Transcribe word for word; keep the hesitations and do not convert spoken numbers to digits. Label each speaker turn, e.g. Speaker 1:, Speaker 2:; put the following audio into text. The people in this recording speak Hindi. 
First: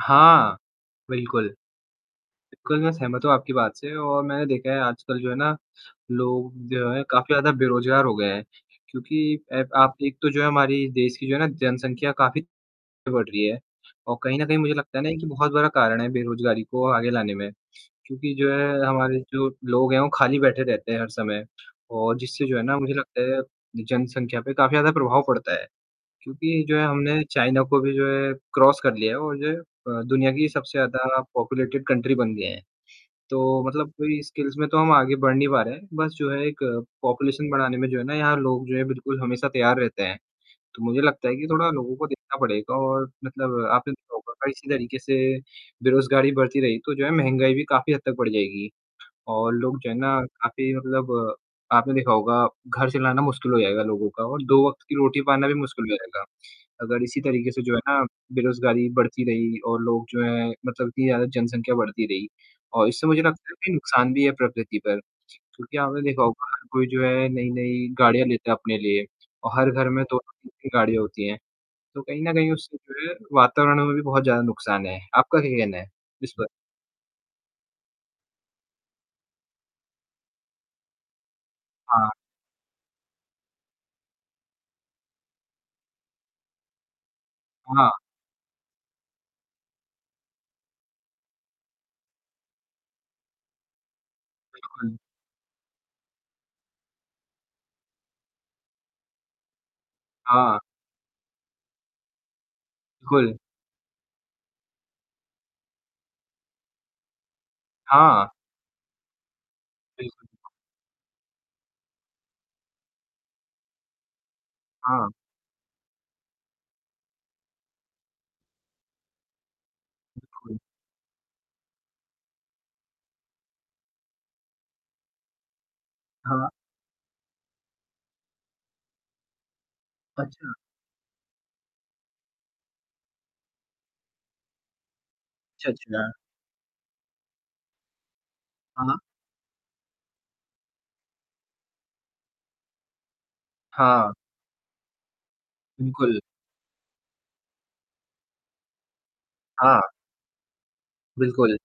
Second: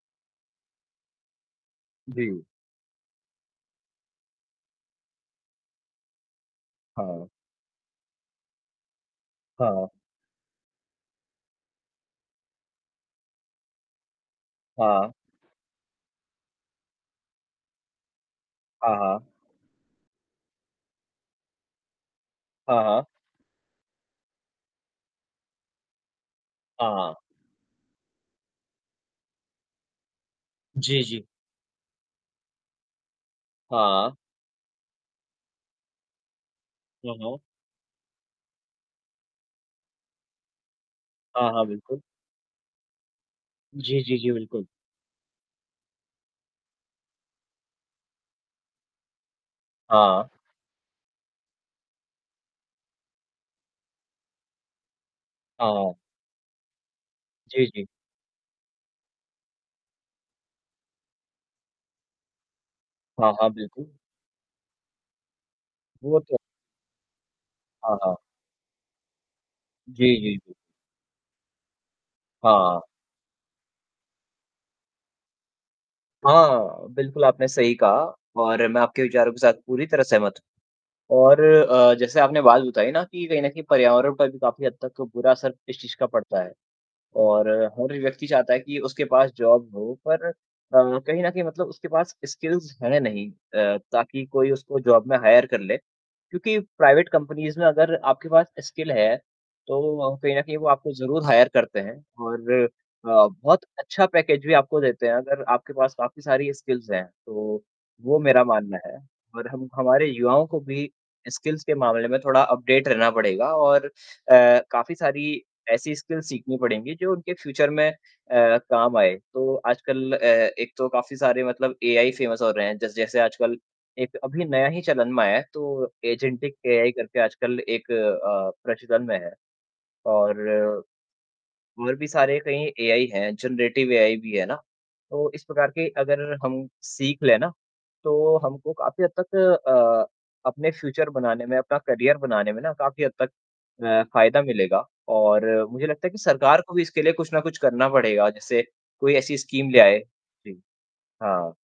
Speaker 1: हाँ, बिल्कुल।
Speaker 2: जी।
Speaker 1: बिल्कुल, मैं सहमत हूँ आपकी बात से और मैंने देखा है आजकल जो है ना, लोग जो हैं
Speaker 2: हाँ।
Speaker 1: काफ़ी ज़्यादा बेरोज़गार हो गए हैं। क्योंकि अ,
Speaker 2: हाँ।
Speaker 1: एक तो जो है हमारे देश की जो है ना जनसंख्या काफ़ी बढ़ रही है और कहीं न कहीं मुझे लगता है ना
Speaker 2: हाँ।
Speaker 1: कि बहुत बड़ा कारण है बेरोज़गारी को आगे लाने में। क्योंकि जो है
Speaker 2: हाँ,
Speaker 1: हमारे
Speaker 2: हाँ।
Speaker 1: जो लोग हैं वो खाली बैठे रहते हैं हर समय और जिससे जो है ना
Speaker 2: हाँ,
Speaker 1: मुझे
Speaker 2: हाँ।
Speaker 1: लगता है जनसंख्या पे काफ़ी ज़्यादा प्रभाव पड़ता है। क्योंकि जो है
Speaker 2: हाँ, हाँ।
Speaker 1: हमने चाइना को भी जो है क्रॉस कर लिया है और जो है अ, दुनिया की सबसे
Speaker 2: जी,
Speaker 1: ज़्यादा
Speaker 2: जी।
Speaker 1: पॉपुलेटेड कंट्री बन गए है, तो
Speaker 2: हाँ,
Speaker 1: मतलब
Speaker 2: हाँ।
Speaker 1: कोई स्किल्स में तो हम आगे बढ़ नहीं पा रहे हैं, बस जो है एक
Speaker 2: हाँ, हाँ।
Speaker 1: पॉपुलेशन बढ़ाने में जो है ना यहाँ लोग जो हैं बिल्कुल हमेशा तैयार रहते हैं। तो मुझे लगता है कि
Speaker 2: हाँ, हाँ,
Speaker 1: थोड़ा लोगों
Speaker 2: बिल्कुल।
Speaker 1: को देखना पड़ेगा और मतलब आपने
Speaker 2: जी,
Speaker 1: देखा
Speaker 2: जी, जी,
Speaker 1: होगा,
Speaker 2: बिल्कुल।
Speaker 1: इसी तरीके से बेरोज़गारी बढ़ती रही तो जो है महँगाई भी काफ़ी हद तक बढ़ जाएगी। और लोग जो हैं ना
Speaker 2: हाँ।
Speaker 1: काफ़ी मतलब आपने देखा होगा, घर चलाना मुश्किल हो जाएगा लोगों का और दो वक़्त की रोटी पाना भी मुश्किल
Speaker 2: हाँ।
Speaker 1: हो जाएगा। अगर इसी तरीके से
Speaker 2: जी,
Speaker 1: जो है
Speaker 2: जी।
Speaker 1: ना, बेरोज़गारी बढ़ती रही और लोग जो हैं मतलब इतनी ज़्यादा जनसंख्या बढ़ती रही और इससे मुझे
Speaker 2: हाँ, हाँ,
Speaker 1: लगता है कि
Speaker 2: बिल्कुल।
Speaker 1: नुकसान भी है प्रकृति पर, क्योंकि आपने
Speaker 2: वो
Speaker 1: देखा
Speaker 2: तो
Speaker 1: होगा हर कोई जो है नई-नई
Speaker 2: हाँ, हाँ।
Speaker 1: गाड़ियाँ लेता है अपने लिए और हर घर में
Speaker 2: जी,
Speaker 1: दो दो तीन
Speaker 2: जी।
Speaker 1: तीन गाड़ियाँ होती हैं, तो कहीं न कहीं उससे
Speaker 2: हाँ।
Speaker 1: जो है वातावरण में भी बहुत ज़्यादा नुकसान है। आपका क्या कहना है? इस पर?
Speaker 2: हाँ, बिल्कुल, आपने सही कहा और मैं आपके विचारों के साथ पूरी तरह सहमत हूँ। और अ,
Speaker 1: हाँ।
Speaker 2: जैसे आपने बात बताई ना कि कहीं न कहीं पर्यावरण पर भी काफ़ी हद तक बुरा असर इस चीज़ का पड़ता है। और
Speaker 1: हाँ।
Speaker 2: हर व्यक्ति चाहता है कि उसके पास जॉब हो पर अ, कहीं न कहीं मतलब उसके पास स्किल्स हैं नहीं अ, ताकि कोई उसको
Speaker 1: बिल्कुल।
Speaker 2: जॉब में हायर कर ले। क्योंकि प्राइवेट कंपनीज़ में अगर आपके पास स्किल है, तो वो व कहीं न कहीं
Speaker 1: हाँ।
Speaker 2: वो आपको ज़रूर हायर करते हैं और अ,
Speaker 1: कुल।
Speaker 2: बहुत अच्छा पैकेज भी आपको देते हैं, अगर आपके पास काफ़ी सारी स्किल्स हैं, तो वो
Speaker 1: हाँ।
Speaker 2: मेरा मानना है। और हम हमारे
Speaker 1: बिल्कुल।
Speaker 2: युवाओं को भी स्किल्स के मामले में थोड़ा अपडेट रहना पड़ेगा और अ, काफ़ी
Speaker 1: हाँ।
Speaker 2: सारी ऐसी स्किल्स सीखनी पड़ेंगी जो उनके फ्यूचर में अ, काम आएँ। तो आजकल अ,
Speaker 1: बिल्कुल।
Speaker 2: एक तो काफ़ी सारे मतलब एआई फेमस हो रहे हैं जैस जैसे आजकल एक अभी नया ही चलन में आया है, तो
Speaker 1: हाँ।
Speaker 2: एजेंटिक एआई करके आजकल एक अ, प्रचलन में है। और,
Speaker 1: अच्छा।
Speaker 2: और भी सारे कहीं एआई हैं, जनरेटिव एआई भी है ना। तो इस प्रकार
Speaker 1: अच्छा,
Speaker 2: की
Speaker 1: अच्छा।
Speaker 2: अगर हम सीख लें ना, तो हमको
Speaker 1: हाँ, हाँ।
Speaker 2: काफ़ी हद तक अ, अपने फ्यूचर बनाने में, अपना करियर बनाने में ना काफ़ी हद तक अ,
Speaker 1: हाँ।
Speaker 2: फायदा मिलेगा और मुझे लगता है कि
Speaker 1: बिल्कुल।
Speaker 2: सरकार को भी इसके लिए कुछ ना कुछ करना पड़ेगा, जैसे कोई ऐसी स्कीम ले
Speaker 1: हाँ।
Speaker 2: आए जी हाँ।
Speaker 1: बिल्कुल।